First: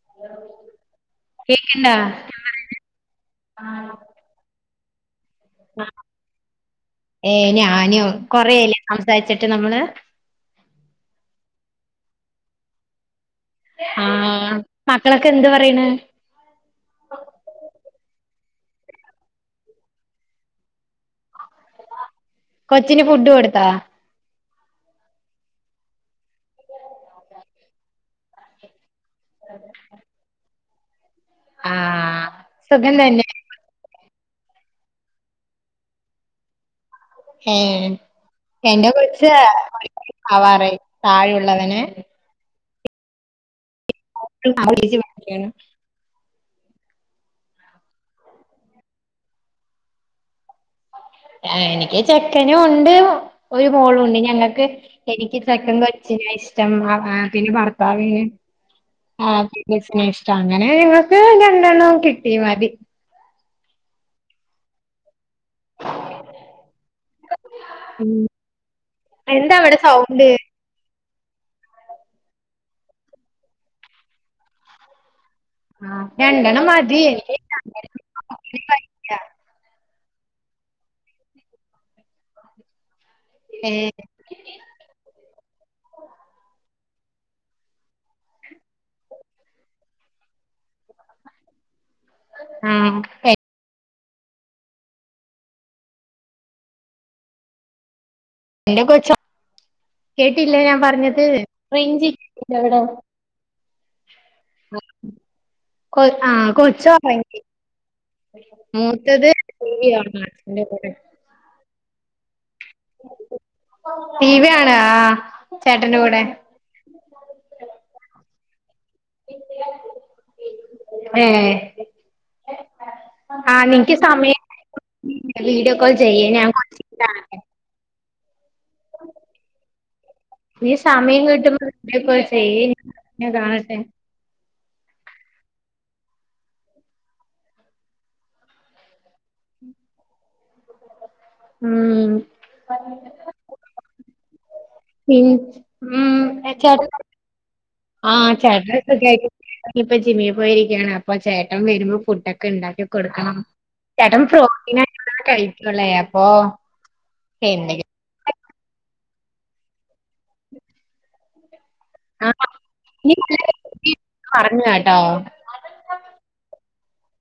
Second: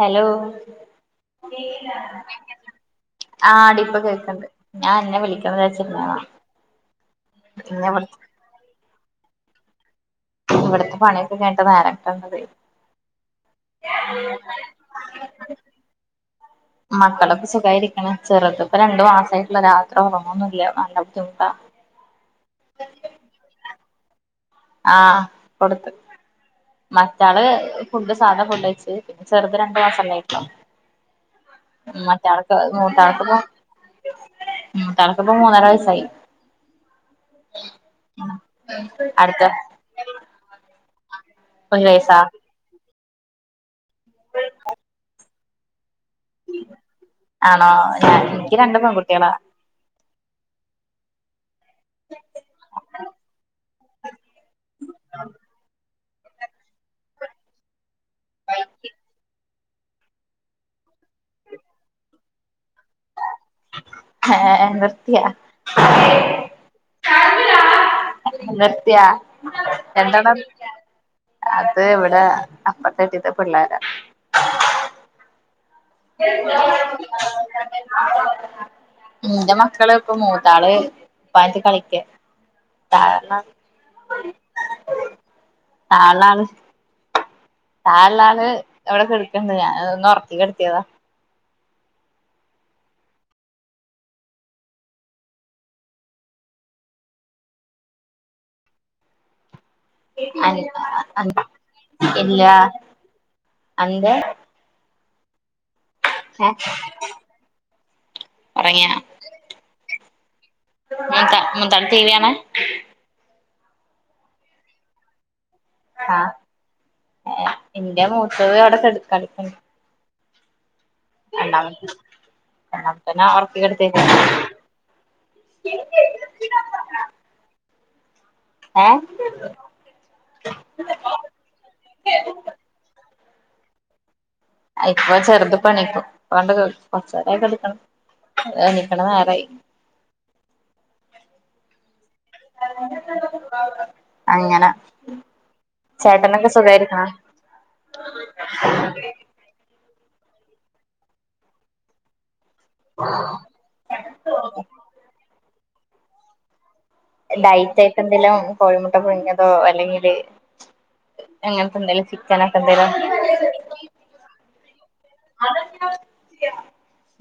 Hello കേക്ക്ണ്ടാ കേൾക്കുണ്ടോ? ആടിപ്പൊ കേൾക്കണ്ട് ഞാൻ അന്നെ വിളിക്ക കനം [unintelligible] ച്ചിരുന്നത പിന്നെ കൊ കൊറേആയിലെ സംസാരിച്ചിട്ട് നമ്മള് ഇവിടത്തെ പണിയൊക്കെ കഴിഞ്ഞിട്ട് നേരം കിട്ടുന്നത് ആഹ് മക്കളൊക്കെ എന്ത് പറയണ് [inaudible] മക്കളൊക്കെ സുഖായിട്ടിരിക്കണ് ചെറുത് ഇപ്പ രണ്ടു മാസമായിട്ടുള്ളൂ രാത്രി ഉറക്കമൊന്നുംല്ല നല്ല ബുദ്ധിമുട്ടാ കൊച്ചിന് ഫുഡ് കൊടുത്താ ആഹ് കൊടുത്ത് മറ്റാള് ഫുഡ് സാധാ ഫുഡ്കഴിച്ചു ചെറുതിന് രണ്ട് മാസല്ലായിട്ടോള്ളൂ ആ മറ്റാൾക്ക് സുഖം മുത്താൾക്കു തന്നെ പോ ഉം മൂത്താൾക്കിപ്പോ മൂന്നര വയസ്സായി ഏഹ് എന്റെ കൊച് അടുത്ത [unintelligible] ആവാറായി താഴെയുള്ളവന് ഒരു വയസാ [unintelligible] ആണോ ഞാൻ എനിക്ക് രണ്ട് പെൺകുട്ടിയാളാ ആ എനിക്ക് ചെക്കനും ഉണ്ട് ഒരു മോളും ഉണ്ട് ഞങ്ങൾക്ക് എനിക്ക് ചെക്കൻ കൊ നെ ഇഷ്ടം പിന്നെ ഭർത്താവിന് ആ [unintelligible] ഇഷ്ടം അങ്ങനെ ഞങ്ങക്ക് രണ്ടെണ്ണം കിട്ടി മതി ഹെ ഹേ നിർത്തിയോ? [inaudible] ഉം നിർത്തിയോ എന്താ അവിടെ സൗണ്ട് രണ്ടെണ്ണം? അത് ഇവിടെ അപ്പുറത്തെ വീട്ടിൽത്തെ പിള്ളേരാ ആഹ് രണ്ടണ്ണം മതി എനിക്ക് അങ്ങനെ കഴിക്ക ഇന്റെ മക്കള് ഇപ്പൊ മൂത്താള് ഇപ്പാന്റത്തു കളിക്ക തായെന്നാ ഏഹ് [unintelligible] ആള് താഴെഉള്ളാൾ ഇവിടെ കിടക്കുണ്ട് ഞാൻ ഒന്ന് ഉറക്കി കിടത്തിയത ഉം എ എന്റെ കൊച്ച് കേട്ടില്ലേ ഞാൻ പറഞ്ഞത് റേഞ്ച് ഇല്ല ഇല്ലേ ഇവടേ അന്റെ അഹ് കൊ ആഹ് കൊച്ചു ഉറങ്ങി ഒറങ്ങിയാ മൂത്തത് ടി വി കാണ അച്ചന്റെ കൂടെ [unintelligible] മൂത്താള് ടി വി കാണാ ടി വി കാണാ ആഹ് ചേട്ടന്റെ കൂടെ ആഹ് എന്റെ മൂത്തത് അവിടെ കിടക്കണ്ട് ഏഹ് രണ്ടാമത്തെ രണ്ടാമത്തെന്നെ ഞാൻ ഉറക്കി ആഹ് നിക്ക് കിടത്തേക്ക സമയം വീഡിയോ കോൾ ചെയ് ഞൻ കാ ഏഹ് ഈ സമയം കിട്ടുമ്പോ വിഡിയോ കാൾ ചെയ് ഞാൻ കാണട്ടെ ഇപ്പ ചെറുത് പ്പൊ എണീക്കും കൊറച്ചെരയ് കെടക്ണ് എണീക്കണ നേരായി ഉം [unintelligible] അങ്ങനെ പിൻ ഉം ചേട്ടനൊക്കെ ചേട്ടൻ സുഖായിരിക്കണോ ആഹ് ചേട്ടൻ സുഗായിട്ടിരിക്ണ് ഇപ്പോ ജിമ്മി പോയിരിക്കാണ് അപ്പൊ ചേട്ട വരുമ്പോ ഫുഡൊക്കെ ണ്ടാക്ക കൊടുക്കണം ചേട്ടം പ്രോട്ടീനൊക്കെള്ളതാ കഴിക്കൂല്ലേ അപ്പൊ എന്തെങ്കിലും ഡൈറ്റായിട്ടെന്തേലും കോഴിമുട്ട പുഴ്ങ്ങിയതോ അല്ലെങ്കില് അങ്ങനത്തെന്തേലും ആ ചിക്കനൊക്കെ എന്തേലോ നീ നല്ല പറഞ്ഞു കേട്ടോ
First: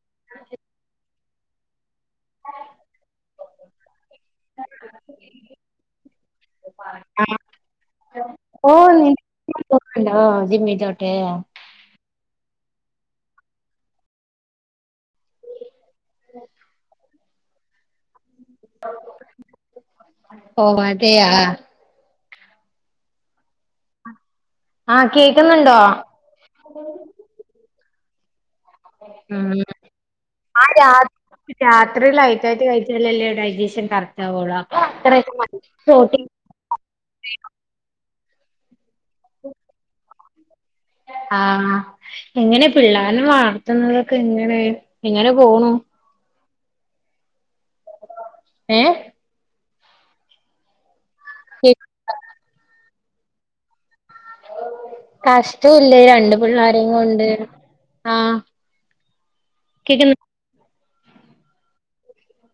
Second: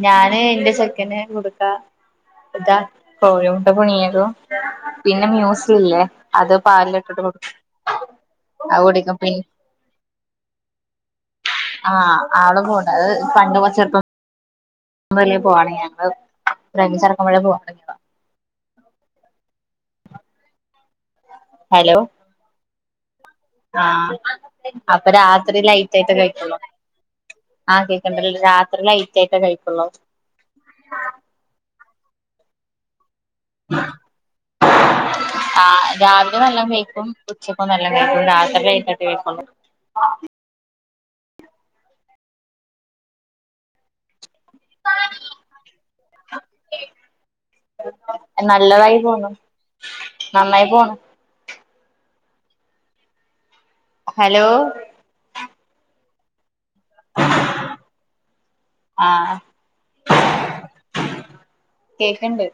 ഞാന് ന്റെ ചെക്കന് കൊട്ക്കാ എജ്ജാ കോഴിമുട്ട പുഴ്ങ്ങിയതും പിന്നെ മ്യുസ്സ്ല്ലേ അത് പാലില്ട്ട്ട്ട് ആ കൊട് അവ്ട്ക്കും പിൻ ആഹ് ജിമ്മിച്ചോട്ടേയാ ആഹ് ആള് പോൺണ്ട് അത് പണ്ട്മൊ ചെർപ്പം ഒന്നുല്ലേ പോവ്വാണേ ഞങ്ങള് ഒരഞ്ചരാക്കുമ്പളേ പോകാതുടങ്ങിയതാ ഓഹ് അതെയാ ഹലോ ആഹ് ആ അപ്പ രാത്രി കേക്കുന്നുണ്ടോ ലൈറ്റായ്ട്ടെ കഴിക്ക്വൊള്ള് ആഹ് കേക്ക്ൺണ്ട് രാത്രി ലൈറ്റായ്ട്ടേ കഴിക്ക്വൊള്ള് ആഹ് രാത് രാത്രി ലൈറ്റായ്ട്ട് കയ്ച്ചാലല്ലേ ഡൈ ജഷൻ കറക്റ്റാവൊള്ള അപ്പൊ അത്രെക്കെ മതി [unintelligible] പ്പൊ നല്ലോം കേയ്ക്കും ഉച്ചക്കുംനല്ലോം കൈക്കും രാത്രി ലൈറ്റായിട്ടെ കൈയ്ക്ക്വൊള്ളു ആഹ് എങ്ങനെ പിള്ളാര്നെ വളർത്ത്ന്നതൊക്കെങ്ങനെ എങ്ങനെ പോണു ഏഹ് നല്ലതായ് പോണു നന്നായ് പോണ് കേക്ക്ൺണ്ടാ ഹലോ കഷ്ട്ടെയ്ല്ലേ രണ്ട് പിള്ളാരേം കൊണ്ട് ആഹ് ആഹ് കേക്ക്ന്ന് കേക്ക്ൺണ്ട്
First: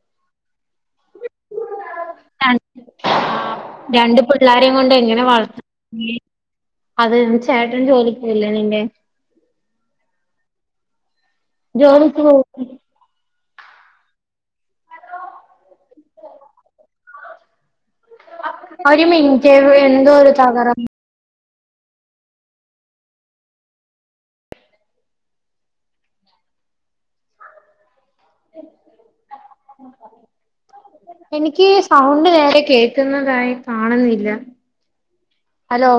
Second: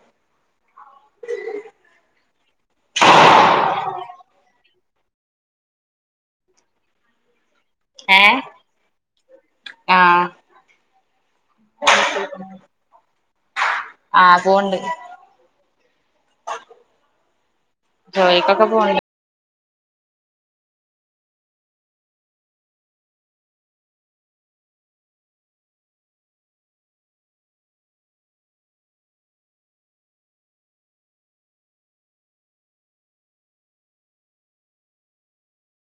ഞാൻ രണ്ട് പിള്ളാരേം കൊണ്ട് എങ്ങനെ വളർത്തന്നെ അതാഞാൻ ചോദ് ചേട്ടൻ ജോലിക്ക് ഏഹ് പോയ്ല്ലെ നിന്റെ ആഹ് ജോലിക്ക് പോവ്ന്ന്ല്ലെ ആഹ് പോൺണ്ട് ഒര് മിൻറ്റെ വ് എന്തോര് തകരാ എനിക്ക് സൗണ്ട് നേരെ കേക്കുന്നതായ് കാണ്ന്ന്ല്ല ഹലോ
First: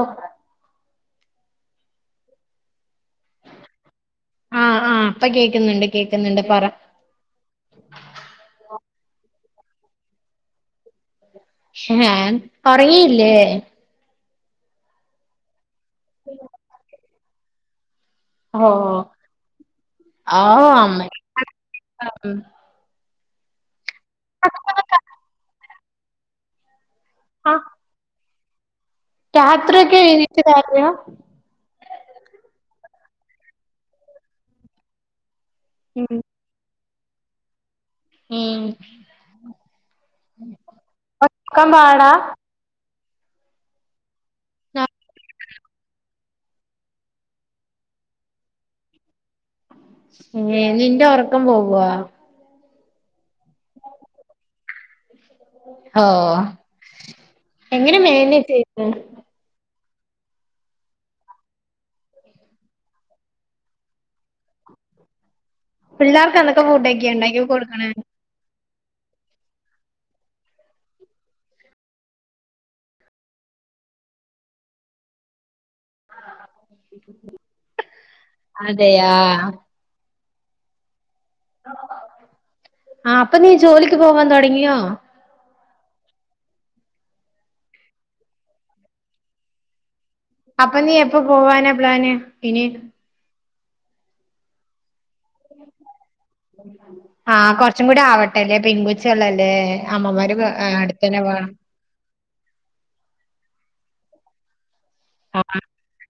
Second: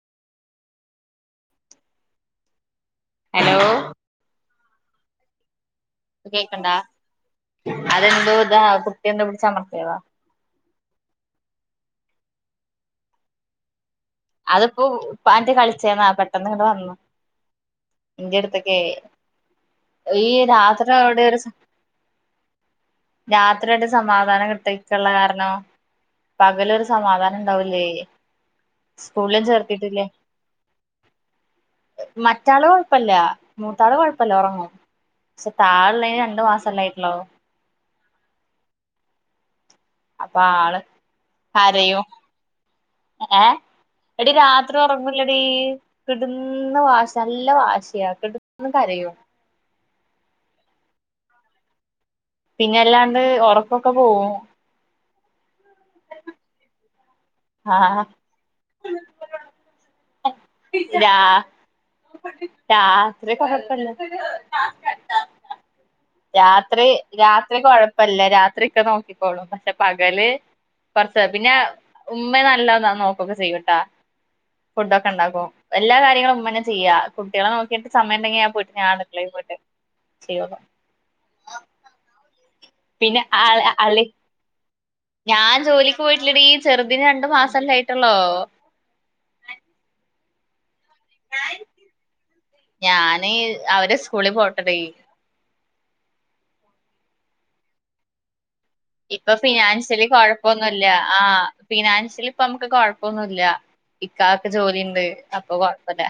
അലോ ആഹ് ആഹ് പ്പം കേക്ക്ന്ന്ണ്ട് പ്പംകേക്ക്ൺണ്ടാ അതെന്തോ താ കുട്ട്യെന്തോ പിടിച്ചമർത്ത്യയതാ ഒറങ്ങീലെ അത്പ്പം ഉപ്പാന്റെ കളിച്ച്ര്ന്ന പെട്ടന്ന്ങ്ങ്ട് വന്ന് ഇന്റെട്ത്ത്ക്കേ ഓഹ് ഒയ്യ്‌ ആഹ് രാത്രി അമ്മ അവ്ടെരു സം ഉം രാത്രിയ്ട്ട് സമാധാനം കിട്ട്യക്ക്ള്ള കാരണം പകലൊര് ആഹ് സമാധാനംണ്ടാവൂലേ രാത്രിയൊക്കെ എനീറ്റ്കര്യാ മറ്റാള് കൊഴപ്പ്ല്ല മൂത്താള് കൊഴപ്പ്ല്ല ഒറങ്ങും ശ്ശെ താഴെള്ള്തിന് രണ്ടു മാസല്ലെയ്ട്ടൊള്ളു ഏഹ് അപ്പൊ ആള് കരയും പാടാ ഏഹ് എടീ രാത്രി ഒറങ്ങൂലടീ കെട്ന്ന് വാശാ നല്ല വാശ്യാ കെട്ന്ന് കരയും ഏഹ് നിന്റെ ഒറക്കം പോവ്വാ പിന്നല്ലാണ്ട് ഒറക്കൊക്കെ പോവും ഓഹ് എങ്ങനെ ആഹ് മേനേജ്ജെയ്യ്‌ന്ന് രാ രാത്രി കൊഴപ്പല്ല [unintelligible] പിള്ളേർക്ക് എന്തൊക്കെ രാത്രി ഫുഡൊക്കെയാ ഇണ്ടാക്കി രാത്രി കൊടുക്കണേ കൊഴപ്പല്ല രാത്രി ഇക്ക നോക്കിക്കോളും പക്ഷെ പകല് കുറച്ച് പിന്നെ ഉമ്മ നല്ലാ നോക്കൊക്കെ ചെയ്യട്ടാ ഫുഡ് ഒക്കെ ഇണ്ടാക്കും എല്ലാ കാര്യങ്ങളും ഉമ്മന്നെ ചെയ്യാ കുട്ടികളെ നോക്കിയിട്ട് സമയണ്ടെങ്കിൽ ഞാൻ പോയിട്ട് ഞാൻ അതെയാ അട്ക്കളയിൽ പോയിട്ട് ചെയ്യുള്ളു ആ പിന്നെ അപ്പൊ നീ ജോലിക്ക് അളി പോവാൻ തുടങ്ങിയോ ഞാൻ ജോലിക്ക് പോയിട്ടില്ലടീ ചെറുതിന് രണ്ടു മാസല്ലേ ആയിട്ടൊള്ളോ അപ്പൊ നീ എപ്പ പോവാനാ പ്ലാന് ഇനി ഞാന് അവര് സ്കൂളിൽ പോട്ടടീ ആഹ് കൊറച്ചും കൂടി ആവട്ടല്ലെ പെൺകു ഇപ്പൊ ഫിനാൻഷ്യലി കൊഴപ്പൊന്നുല്ല ആ അടുത്തന്നെ പോണം ഫിനാൻഷ്യലി ഇപ്പൊ നമ്മക്ക് കൊഴപ്പൊന്നുല്ല ഇക്കാക്കൊക്കെ ജോലിണ്ട് അപ്പൊ ആഹ് കൊഴപ്പില്ല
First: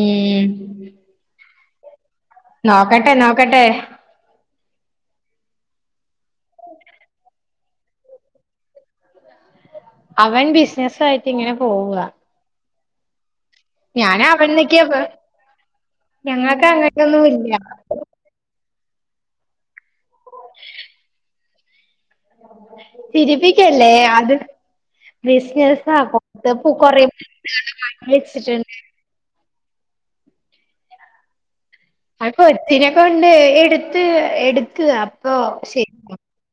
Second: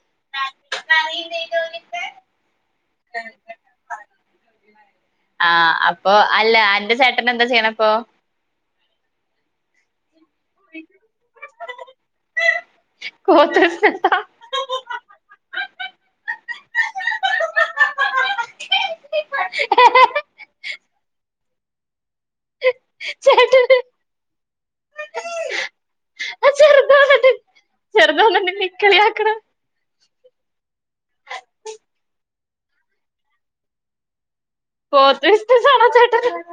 ഉം [unintelligible] നോക്കട്ടെ നോക്കട്ടേ ആഹ് അപ്പൊ അല്ല അന്റെ ചേട്ടന് എന്താ ചെയ്യണെ പ്പൊ അവൻ ബിസിനസ് ആയിട്ട് ഇങ്ങനെ പോവാ [unintelligible] ഞാന അവൻ ന്നൊക്കെ ഞങ്ങൾക്ക് അങ്ങനെയൊന്നും ഇല്ല [unintelligible] ചേട്ടന് ചിരിപ്പിക്കല്ലേ അത് ബിസിനസ് ആ ആ ചെറുത് കൊറേ വന്നിട്ട് [unintelligible] ചെറുത് വന്നിട്ട് ഇന്നെ വെച്ചിട്ടുണ്ട് കളിയാക്കണ് ആ ഒരുത്തിനെ കൊണ്ട് എടുത്ത് എടു പോത്ത് [unintelligible]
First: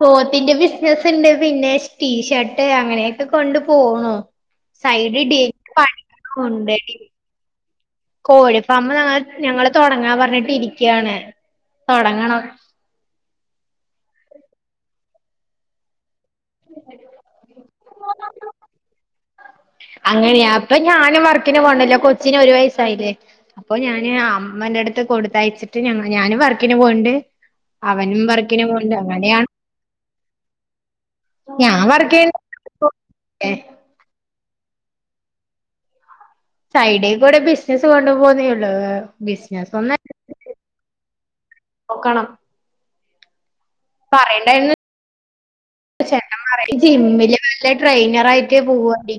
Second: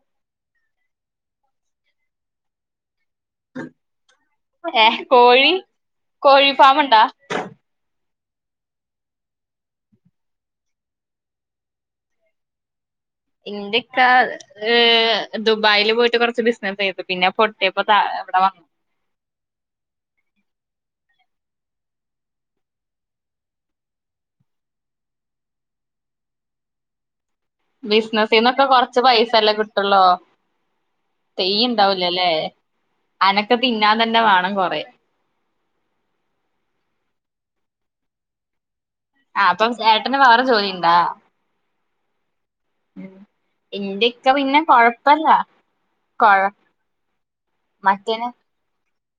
പോത്തിന്റെ ബിസിനസ് ഉണ്ട് പിന്നെ ടീഷർട്ട് അങ്ങനെ കൊണ്ട് പോണു ഏഹ് സൈഡ് കോഴി [unintelligible] കോഴി ഉണ്ട് ഫാമുണ്ടാ കോഴി ഫാമ് ഞ ഞങ്ങള്ൾതുടങ്ങാ പറഞ്ഞിട്ട് ഇരിക്കയാണ് തുടങ്ങണം ഇന്റെ ഇക്കാ ദുബായിൽ പോയിട്ട് കുറച്ച് ബിസിനസ്സ് ചെയ്ത് പിന്നെ പൊട്ടി [unintelligible] അങ്ങനെയാ അപ്പൊ ഞാനും വർക്കിന് പോണല്ലോ കൊച്ചിന് ഒരു വയസ്സായില്ലേ അപ്പൊ ഞാന് അമ്മന്റെ അടുത്ത് കൊടുത്തയച്ചിട്ട് ഞങ്ങ ഞാനും വർക്കിന് പോവുണ്ട് അവനും വർക്കിനും പോവ്ണ്ട് അങ്ങനെയാണ് വിട്ടുള്ളോ ഫ്രീ ഞാൻ വർക്ക് ഉണ്ടാവൂലല്ലേ ചെയ്യ അനക്ക തിന്നാതന്നെ വേണം കൊറേ സൈഡേ കൂടെ ബിസിനസ്സ് കൊണ്ടു പോവന്നേള്ളൂ ആ അപ്പൊ ചേട്ടന് വേറെ ജോലിണ്ടാ പറയണ്ടായിന്ന് കൊഴ ചേട്ടൻ പറയ ജിമ്മില് വല്ല മറ്റേന് ട്രെയിനറായി ക്കെ പോവേ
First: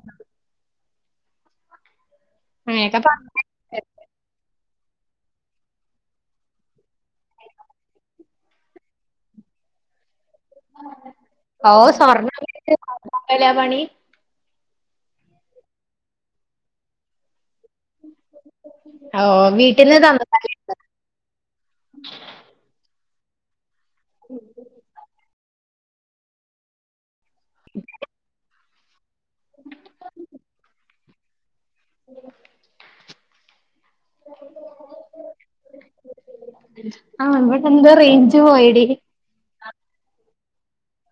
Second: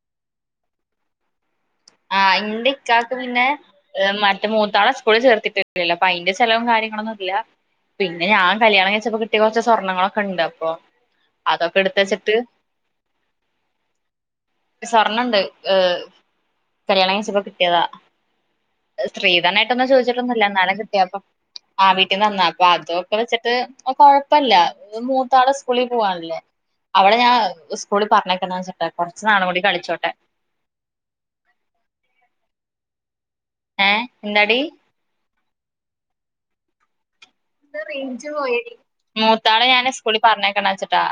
ആ അങ്ങനെയൊക്കെ ഇന്റെക്കാക്ക് പറഞ്ഞ പിന്നെ മറ്റ മൂത്തോളെ സ്കൂള് ചേർത്തിട്ടില്ലല്ലോ അപ്പൊ അയിന്റെ ചെലവും കാര്യങ്ങളൊന്നും ഇല്ല പിന്നെ ഞാ കല്യാണം കഴിച്ചപ്പോ കിട്ടിയ കുറച്ച് സ്വർണ്ണങ്ങളൊക്കെണ്ട് അപ്പൊ ഓ അതൊക്കെ എടുത്തെച്ചിട്ട് സ്വർണ്ണം പണി സ്വർണ്ണംണ്ട് ഏ കല്യാണം കഴിച്ചപ്പോ കിട്ടിയതാ ഓ സ്ത്രീധനായിട്ടൊന്നും വീട്ടിൽന്ന് ചോദിച്ചിട്ടൊന്നില്ല തന്നതല്ലേ എന്നാലും കിട്ടിയപ്പൊ ആഹ വീട്ടിൽന്ന് തന്നാ അപ്പൊ അതൊക്കെ വെച്ചിട്ട് കൊഴപ്പില്ല മൂതാള് സ്കൂളിൽ പോവാനല്ലേ അവളെ ഞാൻ സ്കൂളിൽ പറഞ്ഞേക്കണ്ടച്ചിട്ട കുറച്ച് നാളും കൂടി കളിച്ചോട്ടെ ഏ എന്താടി ആ എന്തോ റേഞ്ച് പോയടി മൂത്താളെ ഞാൻ സ്കൂളിൽ പറഞ്ഞേക്കണ്ട വെച്ചിട്ടാ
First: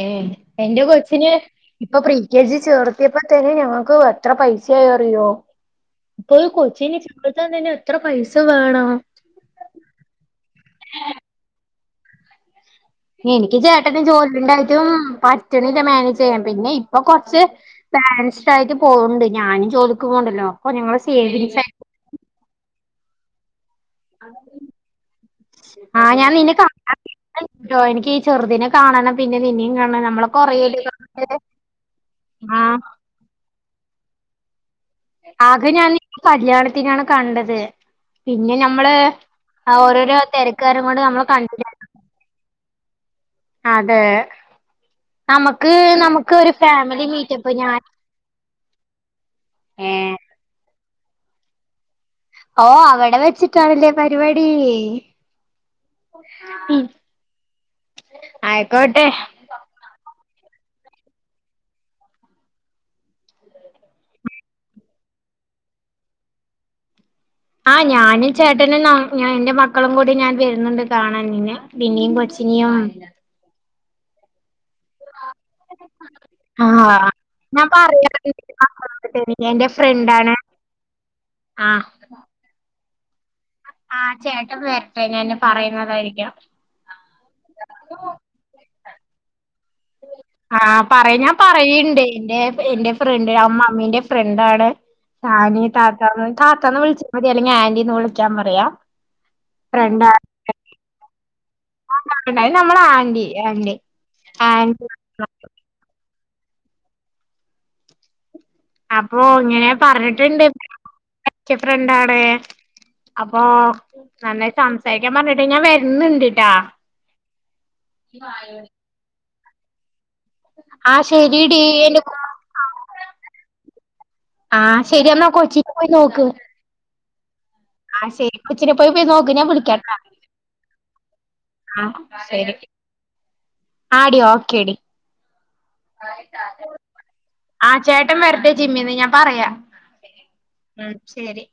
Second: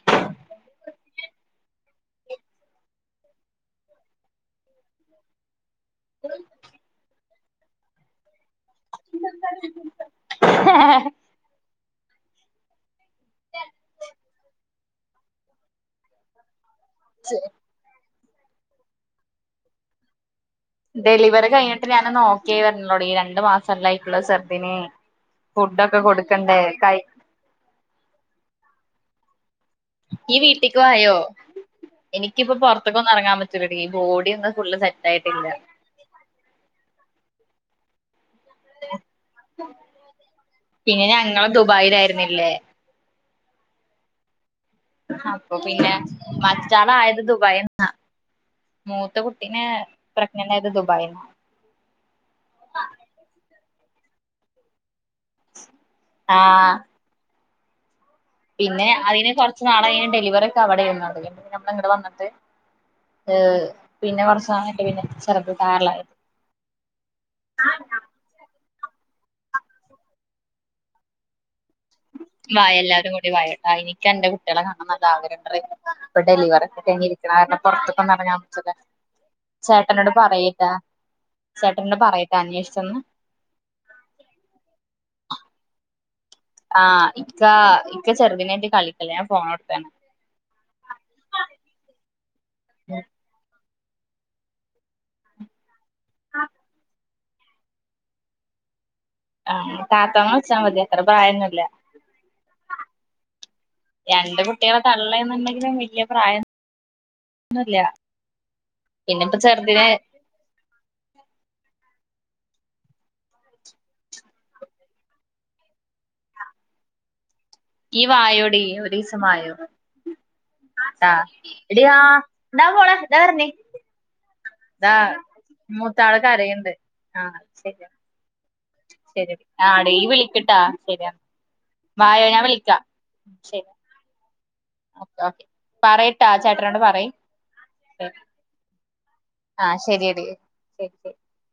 ഏഹ് എന്റെ കൊച്ചിന് ഇപ്പൊ പ്രി കെ ജി ചേർത്തിയപ്പോ തന്നെ ഞങ്ങക്ക് എത്ര പൈസ ആയിന്നറിയോ? അപ്പൊ കൊച്ചിന് ചേർത്താ തന്നെ എത്ര പൈസ വേണം [unintelligible] എനിക്ക് ചേട്ടന് ജോലി ഉണ്ടായിട്ടും പറ്റണില്ല മാനേജ് ചെയ്യൻ പിന്നെ ഇപ്പൊ കൊറച്ച് ബാലൻസ്ൻസിടായിട്ട് പോകണ്ട് ഞാനും ജോലിക്കുപോവണ്ടല്ലോ ഡെലിവറി കഴിഞ്ഞിട്ട് ഞാൻ ഓക്കിയായി വരുന്നുള്ളു ഈ രണ്ടു മാസം ചെല്ലായിക്കുള്ള സർദിനെ ഫുഡ ഒക്കെ ആ ഞാൻ നിന്നെ കൊടുക്കണ്ടേ കാണാൻ കൈ [unintelligible] എനിക്ക് ഈ ചെറുദിനെ കാണാണം പിന്നെ നിന്നേം ഈ വീട്ടിക്ക് വായോ ആ എനിക്കിപ്പോപുറത്തേക്കൊന്നും ഇറങ്ങാൻ പറ്റൂലഡി ബോഡി ഒന്ന് ഫുള് സെറ്റ് ആയിട്ടില്ല ആകെ ഞാൻ കല്യാണത്തിനാണ് കണ്ടത് പിന്നെ ഞ നമ്മള് ഓരോരോ തിരക്കാരണം കൊണ്ട് നമ്മൾ കണ്ട ഭായിലായിരുന്നില്ലേ അതെ അപ്പൊ നമുക്ക് പിന്നെ നമുക്ക് ഒരു ഫാമിലി മറ്റാളായത് മീറ്റപ്പ് ദുബായി ഞാൻ മൂത്ത കുട്ടീനെ പ്രഗ്നന്റായത് ദുബായിന്ന ഓഹ് അവിടെ വെച്ചിട്ടാണല്ലേ പരിപാടി ആഹ് ഉം പിന്നെ അതിന് കുറച്ച് നാളായി ഡെലിവറി ഒക്കെ അവിടെ വന്നണ്ട് നമ്മൾ ഇങ്ങടെ വന്നട്ട് പിന്നെ കുറച്ച നാളൊക്കെ പിന്നെ ചെറത് ത [unintelligible] ആ ഞാനും ചേട്ടനും എന്റെ മക്കളും കൂടി ഞാൻ വരുന്നുണ്ട് കാണാൻ നിന്നെ നിന്നിയും പൊച്ചിനിയും [unintelligible] ഒരു വയസ്സായി ഇക് അന്റെ കുട്ടികളെ കാനണമ്ന്നു നല്ല ആഗ്രഹണ്ടടീ ഇപ്പ ആ ഡെലിവറികെ കഴിഞ്ഞിരിക്ക കാരണം ഞാൻ പുറത്തൊകൊന്നും ഇറങ്ങാൻ പറ്റില്ല പറയാറുണ്ട് എന്റെ ചേട്ടനോട് ഫ്രണ്ടാണ് പറയ ട്ടോ ആ ചേട്ടനോട് പറയ്ട്ടോ അന്വേഷിച്ചന്ന് ആഹ് ചേട്ട വരട്ടെ ഞാൻ പറയുന്നതായിരിക്കാം ആഹ് ഇക്ക ഇക്ക ചെറുതിനായിട്ട കളിക്ക ഞാൻ ഫോണോടുത്തന്ന ആഹ് പറയാ ഞാൻ പറയുണ്ട് എൻന്റെ എൻന്റെ ഫ്രണ്ട് മ്മമ്മീ ന്റെ ഫ്രണ്ടാണ് സാനി താത്താന്ന് താത്താന്ന് വിളിച്ചാൽ മതി അല്ലെങ്കിൽ ആന്റീന്ന് വിളിക്കാൻ പറയാ ആ ഫ്രണ്ടാ താത്താ ന്ന് വിളിച്ചാൽ മതി അത്ര പ്രായന്നുല്ല അത് നമ്മളെ ആന്റി ആന്റി രണ്ട് കുട്ടികളെ ആന്റി തള്ള എന്നുണ്ടെങ്കിലും വല്യ പ്രായംന്നുല്ല അപ്പൊ ഇങ്ങനെ പറഞ്ഞിട്ടുണ്ട് പച്ച ഫ്രണ്ടാണ് അപ്പൊ നന്നായി സംസാരിക്കാൻ പറഞ്ഞിട്ട് ഞാൻ വരുന്നുണ്ടിട്ടാ ഈ വായോടീ ഒരു ദിവസവായോ ആഹ് ട്ടോ ശെരിടി എടി ആ എന്റെ ഇതാ മോളെ ഇദാ പറണ് ആഹ് ഇതാ ശരി എന്നാ കൊച്ചിനെ പോയി മൂത്താള് നോക്ക് കരയുണ്ട് ആഹ് ശരി എന്നാ ആഹ് ശരി കൊച്ചിനെ പോയി പോയി ശരി നോക്ക് ഞാൻ ആടീ വിളിക്കാട്ടാ ഇയ്യ് വിളിക്കട്ടാ ശരി എന്നാ ആഹ് വായോ ഞാൻ വിളിക്കാം ശരി ആ ടീ ഓക്കെ ടീ ഓക്കെ ഓക്കെ പറയട്ടോ ചേട്ടനോട് പറയ് ആഹ് ചേട്ടൻ വരട്ടെ ജിമ്മിന്ന് ഞാൻ പറയാ ഉം ശരി